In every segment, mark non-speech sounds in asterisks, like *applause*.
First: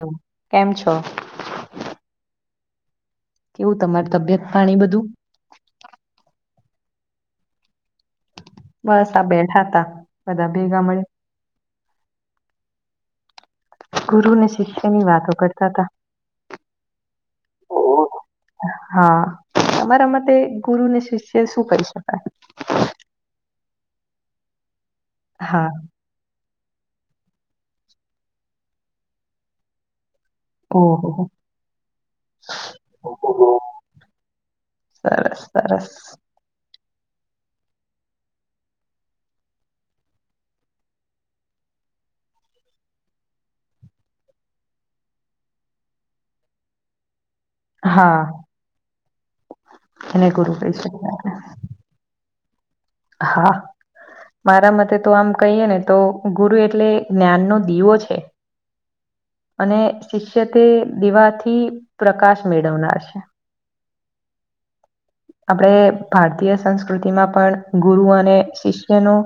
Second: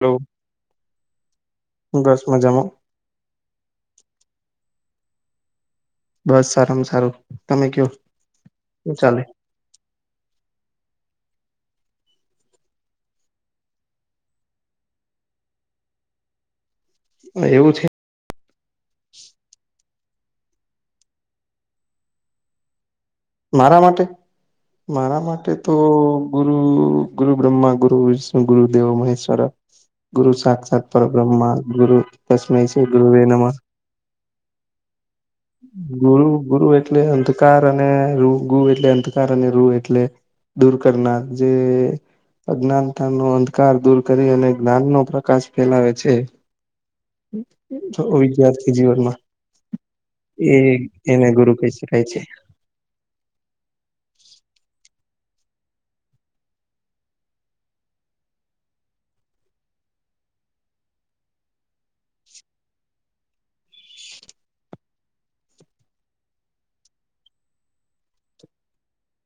Hello કેમ છો બસ મજામાં. કેવું તમાર તબિયત પાણી બધું. બસ સારામાં સારું તમે કયો. શું બસ ચાલે આ બેઠા તા બધા ભેગા મડી ન. ગુરુને શિષ્યની વાતો કરતા તા. એવું છે હા. તમારા માટે ગુરુને શિષ્ય શું કરી શકાય? મારા માટે? મારા માટે હા તો ગુ રુ ગુરુ બ્રહ્મા ગુરુ વિષ્ણુ ગુરુ દેવો મહેશ્વરા. ગુરુ સાક્ષાત ઓહ પરબ્રહ્મા ગુરુ તસમય છે ગુરુવે નમઃ. સરસ સરસ ગુરુ-ગુરુ એટલે અંધકાર અને રુ ગુ એટલે અંધકાર અને રુ એટલે દૂર કરનાર, જે અજ્ઞાનતા નો અંધકાર દૂર કરી અને જ્ઞાન નો પ્રકાશ ફેલાવે છે. *inaudible* હા જો વિધ્યાર્થી એને ગુરુ જીવનમાં એ કહી શકાય એને ગુરુ કહી શકાય છે. હા. મારા મતે તો આમ કહીએ ને તો ગુરુ એટલે જ્ઞાનનો દીવો છે. અને શિષ્ય તે દીવાથી પ્રકાશ મેળવનાર છે. *inaudible* આપણે ભારતીય સંસ્કૃતિમાં પણ ગુરુ અને શિષ્ય નું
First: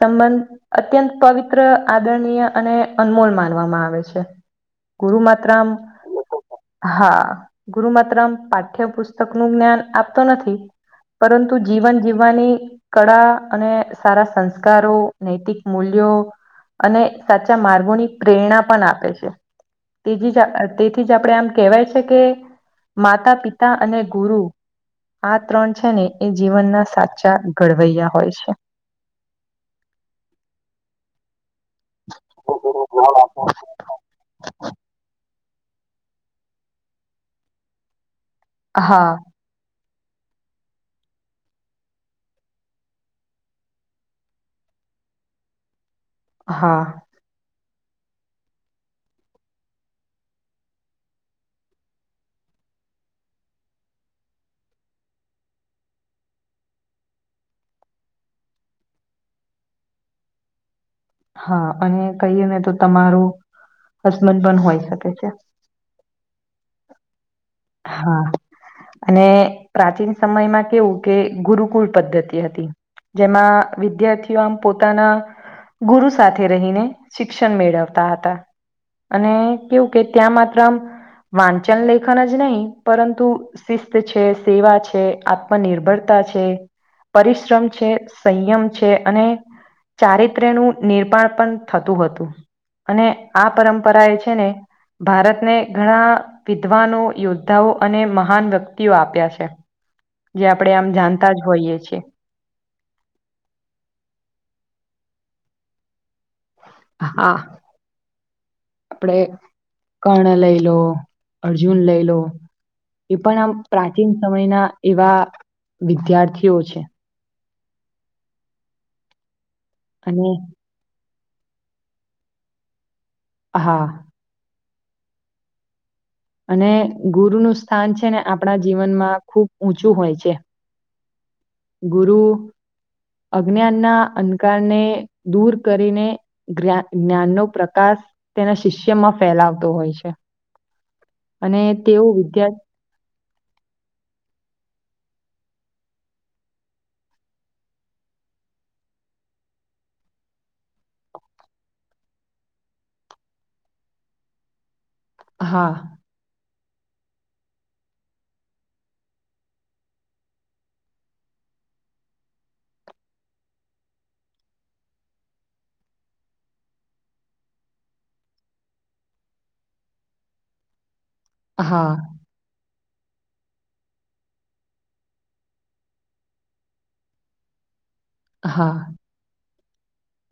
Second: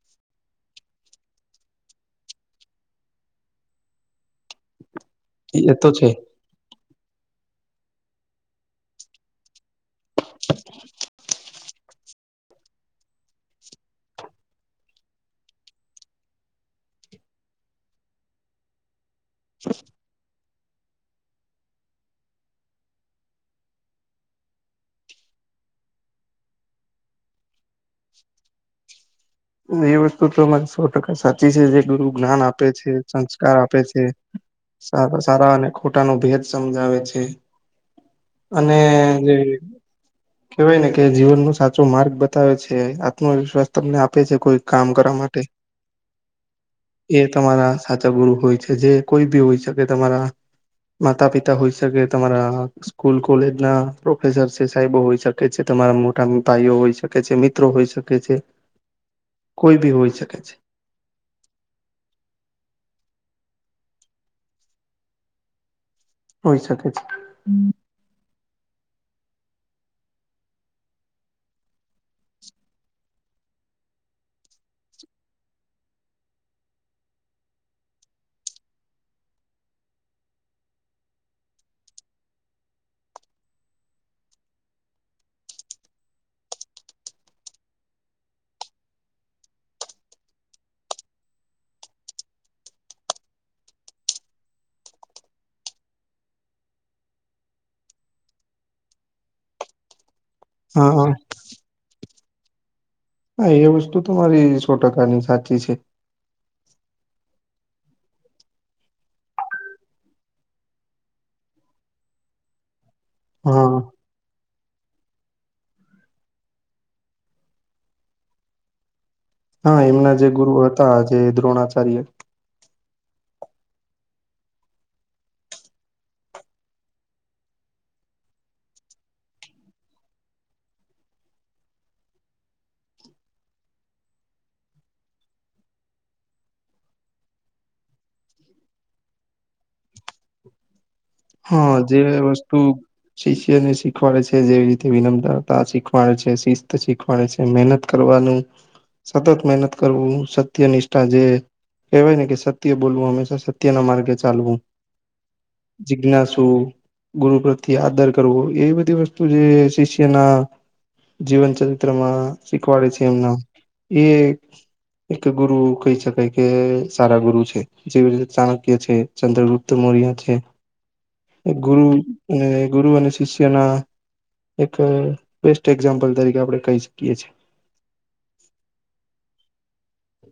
સંબંધ અત્યંત પવિત્ર આદરણીય અને અનમોલ માનવામાં આવે છે. ગુરુ માત્રમ, એ તો છે હા. અહ ગુરુ માત્રમ પાઠ્યપુસ્તક નું જ્ઞાન આપતો નથી પરંતુ જીવન જીવવાની કળા અને સારા સંસ્કારો, નૈતિક મૂલ્ યો અને સાચા માર્ગોની પ્રેરણા પણ આપે છે. તેજી જ તેથી જ આપડે આમ કહેવાય છે કે માતા, પિતા અને ગુરુ આ ત્રણ છે ને એ જીવનના સાચા ઘડવૈયા હોય છે. એ વસ્તું તમાર સો ટકા સા ચી છે જે ગુરુ જ્ઞાન આપે છે, સંસ્કાર આપે છે, સારા-સારા અને ખોટા નું ભેદ સમજાવે છે, અને હા જે કેવાય ને કે જીવન નો સાચો માર્ગ બતાવે છે, આત્મવિશ્વાસ તમને આપ પે છે કોઈ કામ કરવા માટે. હા એ તમારા સાચા ગુરુ હોય છે, જે કોઈ બી હોય શકે તમારા માતા પિતા હોઈ શકે, તમારા સ્કૂલ કોલેજ ના પ્રોફેસર છે, સાહેબો હોઈ શકે છે તમારા મોટા મિ ભાઈઓ હોઈ શકે છે, મિત્રો હોઈ શકે છે. કોઈ ભી હોઈ શકે છે. હા અને કહીએ ને તો તમારું હસબન્ડ પણ હોય શકે છે. હોય શકે છે હા. અને પ્રાચીન સમયમાં કેવું કે ગુરુકુલ પદ્ધતિ હતી. જેમાં વિદ્યાર્થીઓ આમ પોતાના ગુરુ સાથે રહીને શિક્ષણ મેળવતા હતા. અને કેવું કે ત્યાં માત્ર આમ વાંચન લેખન જ નહી પરંતુ શિસ્ત છે, સેવા છે, આત્મનિર્ભરતા છે. પરિશ્રમ છે, સંયમ છે, અને ચારિત્ર્યનું નિર્પાણ પણ થતું હતું. અને આ પરંપરા એ છે ને ભારતને ઘણા વિધવાનો યોદ્ધાઓ અને મહાન વ્યક્તિઓ આપ્યા છે. જે આપણે આમ હા જાણતા જ હોઈએ છે. હા એ વસ્તુ તમારી સો ટકાની સાચી છે. હા. આપડે કર્ણ લઈ લો, અર્જુન લઈ લો. એ પણ આમ હા પ્રાચીન સમયના એવા વિદ્યાર્થીઓ છે. હા એમના અને જે ગુરુ હતા જે દ્રોણાચાર્ય. હા. અને ગુરુનું સ્થાન છે ને આપણા જીવનમાં ખૂબ ઊંચું હોય છે. ગુરુ અજ્ઞાનના અંધકારને દૂર કરીને જ્ઞાનનો પ્રકાર તેના શિષ્યમાં ફેલાવતો હોય છે. અને હા. જે તેઓ વિદ્યા વસ્તુ શિષ્યને શીખવાડે છે જેવી રીતે વિનમ મ્રતા શીખવાડે છે, શિસ્ત શીખવાડે છે, મહેનત કરવાનું સતત મહેનત કરવું, સત્ય, નિષ્ઠા જે કહેવાય ને કે સત્ય બોલવું, હંમેશા સત્યના માર્ગે ચાલવું. હા. જિજ્ઞાસુ ગુરુ પ્રત્યે આદર કરવો, એવી બધી વસ્તુ જે શિષ્યના જીવન ચરિત્રમાં શીખવાડે છે એમના. એ એક ગુરુ કહી શકાય કે સારા ગુરુ છે. જેવી રીતે ચાણક્ય છે, ચંદ્રગુપ્ત મૌર્ય છે. એક ગુરુ હા અને ગુરુ અને શિષ્યના એક બેસ્ટ એક્ઝામ્પલ તરીકે આપણે કહી શકીએ છે. હા.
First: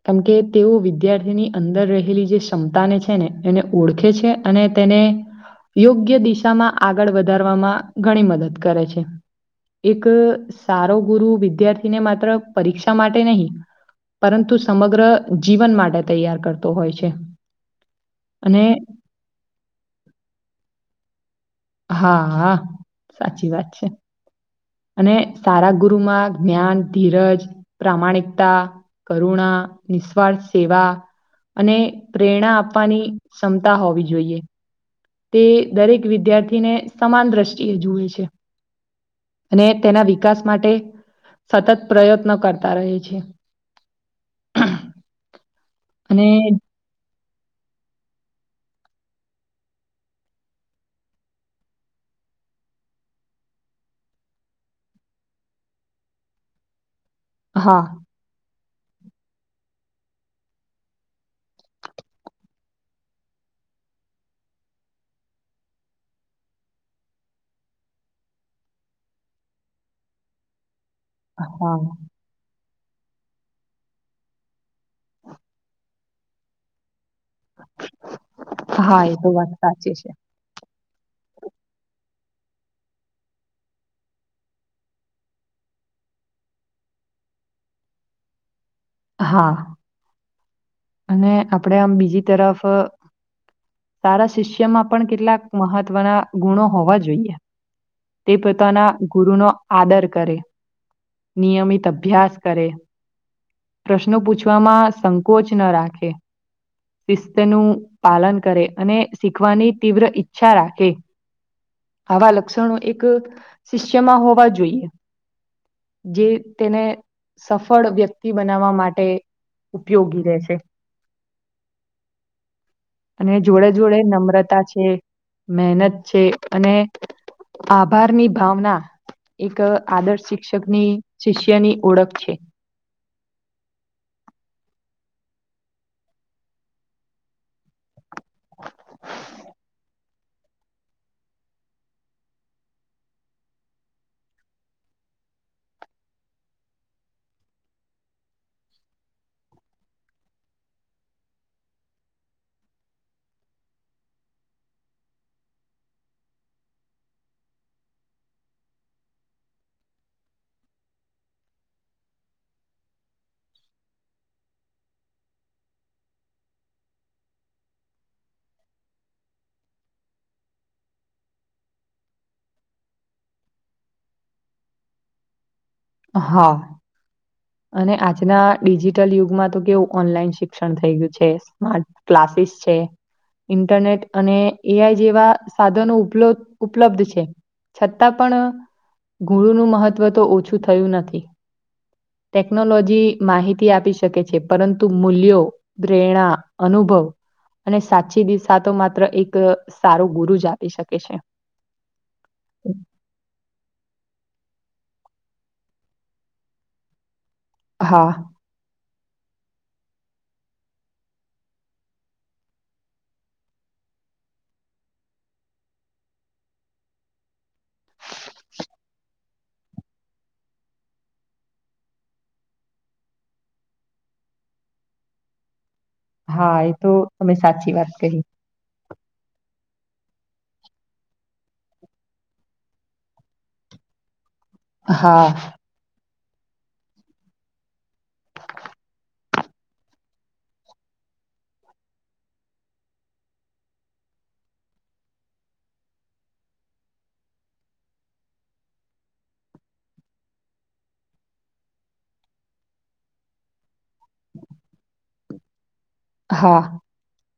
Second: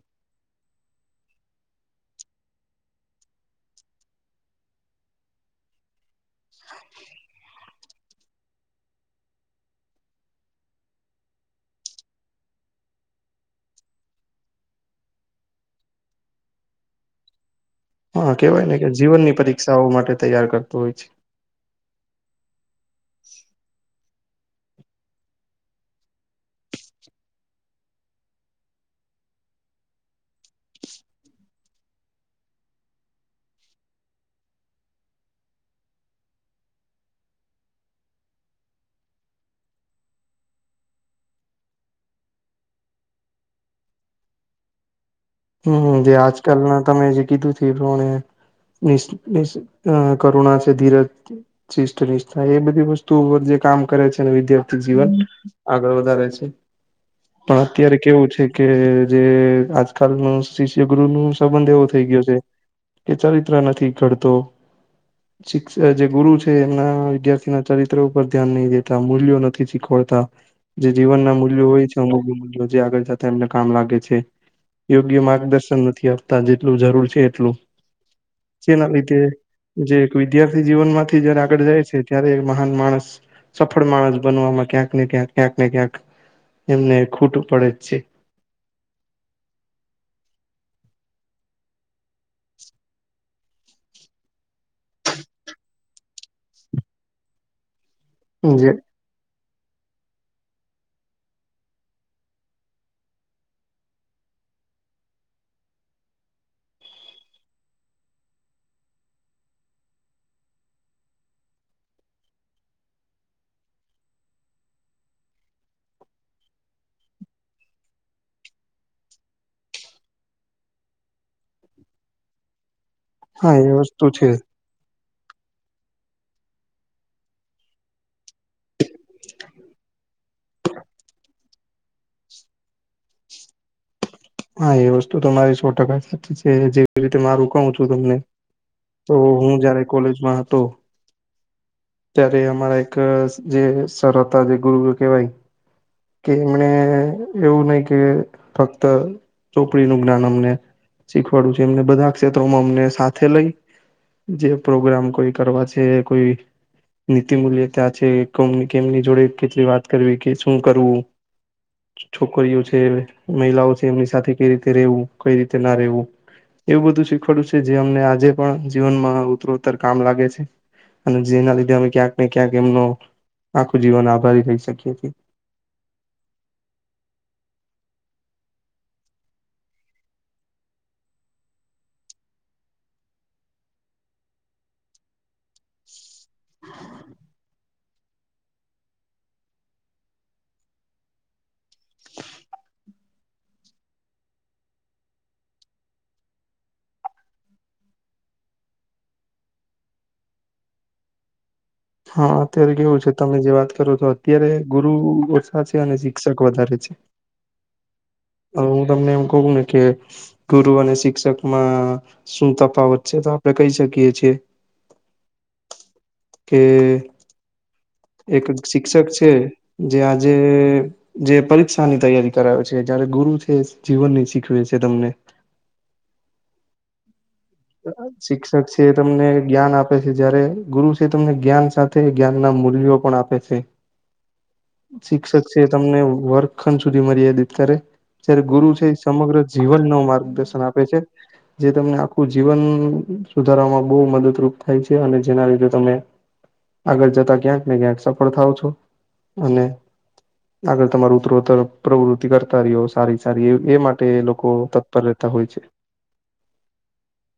કેમ કે તેઓ વિદ્યાર્થી ની અંદર રહેલી જે ક્ષમતાને છે ને એને ઓળખે છે, અને તેને યોગ્ય દિશામાં આગળ વધારવામાં ઘણી મદદ કરે છે. એક સારો ગુરુ વિદ્યાર્થીને માત્ર પરીક્ષા માટે નહીં પરંતુ સમગ્ર જીવન માટે તૈયાર કરતો હોય છે. હા અને કેવાય ને કે જીવનની પરીક્ષાઓ માટે તૈયાર કરતું હોય છે. હા, હા સાચી વાત છે. અને સારા ગુરુમાં જ્ઞાન, ધીરજ, પ્રામાણિકતા કરુણા, નિસ્વાર્થ સેવા અને પ્રેરણા આપવાની ક્ષમતા હોવી જોઈએ. તે દરેક વિદ્યાર્થીને સમાન દ્રષ્ટિએ જુએ છે. અને તેના વિકાસ માટે સતત પ્રયત્ન કરતા રહે છે. હમ્મ-હમ્મ. જે અને આજકાલના તમે જે કીધું છે એ પ્રમાણે બેસ્ટ બેસ અન કરુણા છે ધીરજ શિષ નિષ્ઠા એ બધી વસ્તુઓ જે કામ કરે છે વિદ્યાર્થી જીવન આગળ વધારે છે પણ હા અત્યારે કેવું છે કે જે આજ કાલનો શિષ્ય ગુરુનુ સંબંધ એવો થઈ ગયો છે કે ચારિત્ર નથી ઘડતો શિક્ષ જે ગુરુ છે એમના વિદ્યાર્થી ના ચરિત્ર ઉપર ધ્યાન નહી દેતા મૂલ્યો નથી શીખવા તથા જે જીવનના મૂલ્યો હા હોય છે અમુક જે આગળતા એમને કામ લાગે છે યોગ્ય માર્ગદર્શન નથી આપતા જેટલું જરૂર છે એટલું જેના હા એ લીધે તો વાત સાચી જે છે. એક વિદ્યાર્થી જીવનમાં થી જ્યારે આગળ જાય છે ત્યારે એ મહાન માણસ, સફળ માણસ બનવામાં ક્યાંક ને ક્યાંક, ક્યાંક ને ક્યાંક એમને ખોટું પડે જ છે. હા. અને આપડે આમ બીજી તરફ અહ સારા શિષ્યમાં પણ કેટલાક મહત્વના ગુણો હોવા જોઈએ. તે છે જે પોતાના ગુરુનો આદર કરે, નિયમિત અભ્યાસ કરે. પ્રશ્નો પૂછવામાં સંકોચ ન રાખે શિસ્તનું પાલન કરે અને શીખવાની તીવ્ર ઈચ્છા રાખે આવા લક્ષણો એક શિષ્યમાં હોવા જોઈએ જે તેને સફળ વ્યક્તિ બનાવવા માટે ઉપયોગી રહેે એ અને હા જોડે એ જોડે વસ્તુ છે નમ્રતા છે મહેનત છે અને આભારની ભાવના એક આદર્શ શિક્ષકની શિષ્યની ઓળખ છે હા એ વસ્તુ તમારી સો ટકા સાચી છે જેવી રીતે મારું કોવું છું તમને તો હું જયારે કોલેજમાં હતો ત્યારે અમારા એક જે સર હતા જે ગુરુ કહેવાય કે એમણે એવું નહિ કે ફક્ત ચોપડીનું જ્ઞાન અમને શીખવાડું છે એમને બધા ક્ષેત્રોમાં અમને સાથે લઈ જે પ્રોગ્રામ કોઈ કરવા છે કોઈ નીતિ મૂલ્ય ત્યાં છે એ કોની કેમની જોડે કેટલી વાત કરવી કે શું કરવું છોકરીઓ છે મહિલાઓ છે એમની સાથે કઈ રીતે રહેવું કઈ રીતે ના રહેેવું એવું બધું શીખવાડ્યું છે જે અમને આજે પણ જીવનમાં ઉતરોતર કામ લાગે છે અને જેના લીધે અમે ક્યાંક ને ક્યાંક એમનો આખું જીવન આભારી થઈ શકી હતી હા અને આજના ડિજીિટલ યુગમાં તો કેવું ઓનલાઈન શિક્ષણ થઈ ગયું છે સ્માર્ટ ક્લાસીસ છે એ ઇન્ટરનેટ અને એ આઈ જેવા સાધનો ઉપલબ ઉપલબ્ધ છે છતાં પણ ગુરુંનું મહત્વ તો ઓછું થયું નથી ટેકનોલોજી માહિતી આપી શકે છે પરંતુ મૂલ્યો, પ્રેરણા, અનુભવ અને સાચી દિશા તો માત્ર એક સારો ગુરુ જ આપી શકે છે હા અત્યારે કેવું છે તમે જે વાત કરો છો અત્યારે ગુરુ ઓછા છે અને શિક્ષક વધારે છે હા અ હું તમને એમ કેવું ને કે ગુરુ અને શિક્ષકમાં શું તફાવત છે તો આપડે કહી શકીએ છે કે એક શિક્ષક છે જે આજે જે પરીક્ષાની તૈયારી કરાવે છે જા જ્યારે ગુરુ છે એ જીવનની શીખવે છે તમને. હા એ તો તમે સાચી વાત કહી. તે તમને જ્ઞાન આપે છે, જયારે ગુરુ છે એ તમને જ્ઞાન સાથે જ્ઞાનના મૂલ્યો પણ આપે છે. હા શિક્ષક છે એ તમને વર્ગખંડ સુધી મર્યાદિત કરે જયારે ગુરુ છે એ સમગ્ર જીવનનું માર્ગદર્શન આપે છે. જે તમને આખ ખું જીવન સુધારવામાં બહુ મદદરૂપ થાય છે. અને જેના લીધે તમે આગળ જતા ક્યાંક ને ક્યાંક સફળ થાવ છો. અને આગળ તમારું ઉત્તરોતર પ્રવૃતિ કરતા રહ્યો સારી-સારી એ એ માટે લોકો તત્પર રહેત તા હોય છે. હા.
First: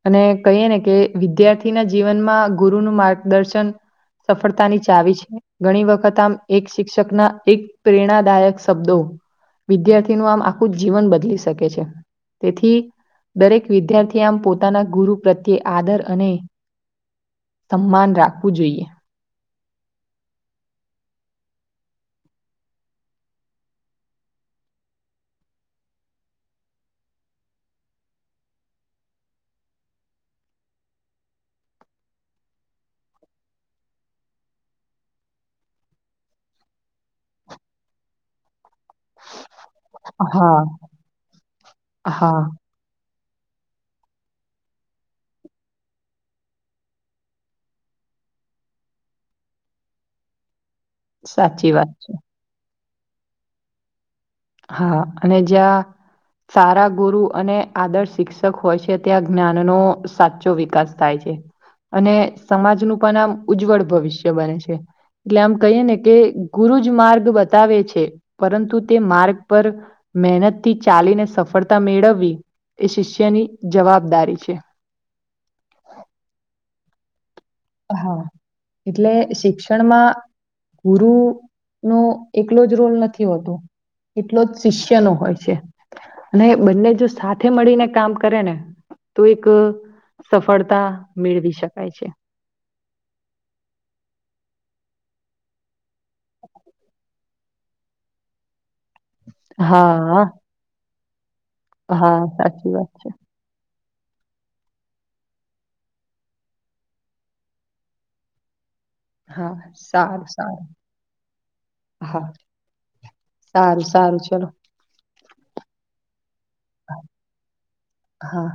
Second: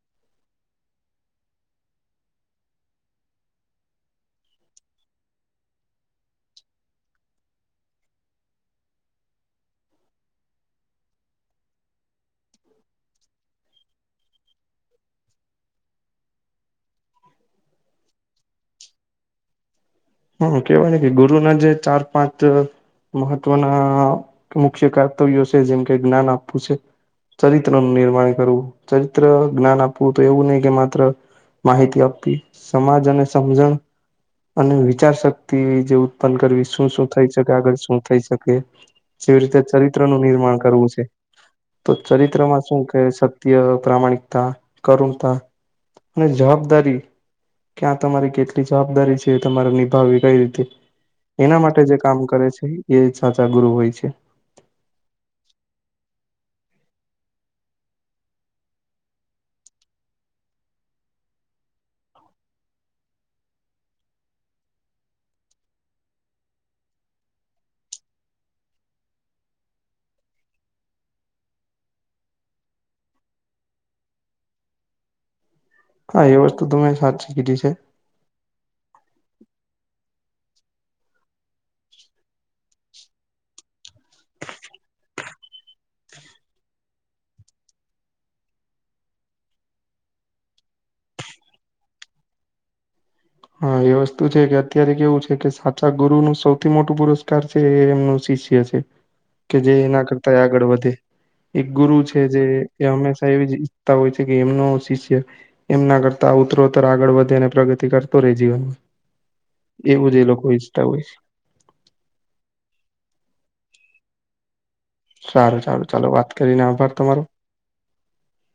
અને કહીએ ને કે વિદ્યાર્થીના જીવનમાં ગુરુનું માર્ગદર્શન સફળતાની ચાવી છે ઘણી વખત આમ એક શિક્ષકના એક પ્રેરણાદાયક શબ્દો વિદ્યાર્થીનું આમ આખું જીવન બદલી શકે છે તેથી દરેક વિદ્યાર્થી આમ પોતાના ગુરુ પ્રત્યે આદર અને સમ્માન રાખવું જોઈએ હમ કેવાય ને કે ગુરુના જે ચાર પાંચ મહત્વના મુખ્ય કર્તવ્યો છે જેમ કે જ્ઞાન આપવું છે ચરિત્રનું નિર્માણ કરવું ચરિત્ર, જ્ઞાન આપવું તો એવું નહીં કે માત્ર માહિતી આપવી, સમાજ અને સમજણ અને વિચ ચાર શક્તિ જે ઉત્પન્ન કરવી, શું-શું થઈ શકે, આગળ શું થઈ શકે જેવી રીતે ચરિત્રનું હા નિર્માણ કરવું છે. તો હા ચરિત્રમાં શું કે સ ત્ય, પ્રામાણિકતા, કરુણતા અને જવાબદારી કયાં તમારી કેટલી જવાબદારી છે એ તમારે નિભાવવી કઈ રીતે એના સાચી માટે વાત જે છે. કામ કરે છે એ સાચા ગુરુ હોય છે. હા અને જ્યાં સારા ગુરુ અને આદર્શ શિક્ષક હોય છે ત્યાં જ્ઞાનનો સાચો વિકાસ થાય છે. અને સમાજનું પણ આમ ઉજ્જવળ ભવિષ્ય બને છે. એટલે આમ કહીએ ને કે ગુરુ જ માર્ગ બતાવે છે પરંતુ તે માર્ગ પર મહેનતથી ચાલીને સફળતા મેળવવી એ શિષ્યની જવાબદારી છે. હા, એ વસ્તુ તમે સાચી કીધી છે. હા એટલે શિક્ષણમાં ગુરુનો એકલો જ રોલ નથી હોતો. એટલો જ શિષ્યનો હોય છે અને બંને જો સાથે મળીને કામ કરે ને તો એક સફળતા મેળવી શકાય છે. હા, એ વસ્તુ છે કે અત્યારે કેવું છે કે સાચા ગુરુનું સૌથી મોટું પુરસ્કાર છે એમનું શિષ્ય છે કે જે એના હા કરતાય આગળ વધે. એક ગુરુ હા છે જે સાચી એ વાત છે. હંમેશા એવી જ કરતા હોય છે કે એમનું શિષ્ય એમના કરતા ઉતરોત્તર આગળ વધે અને પ્રગતિ કરે. તો રે જીવન. હા, સારું સારું. હોય છે. હા, સારું. સારું ચલો. સારું ચાલો ચાલો વાત કરીને આભાર તમારો. હા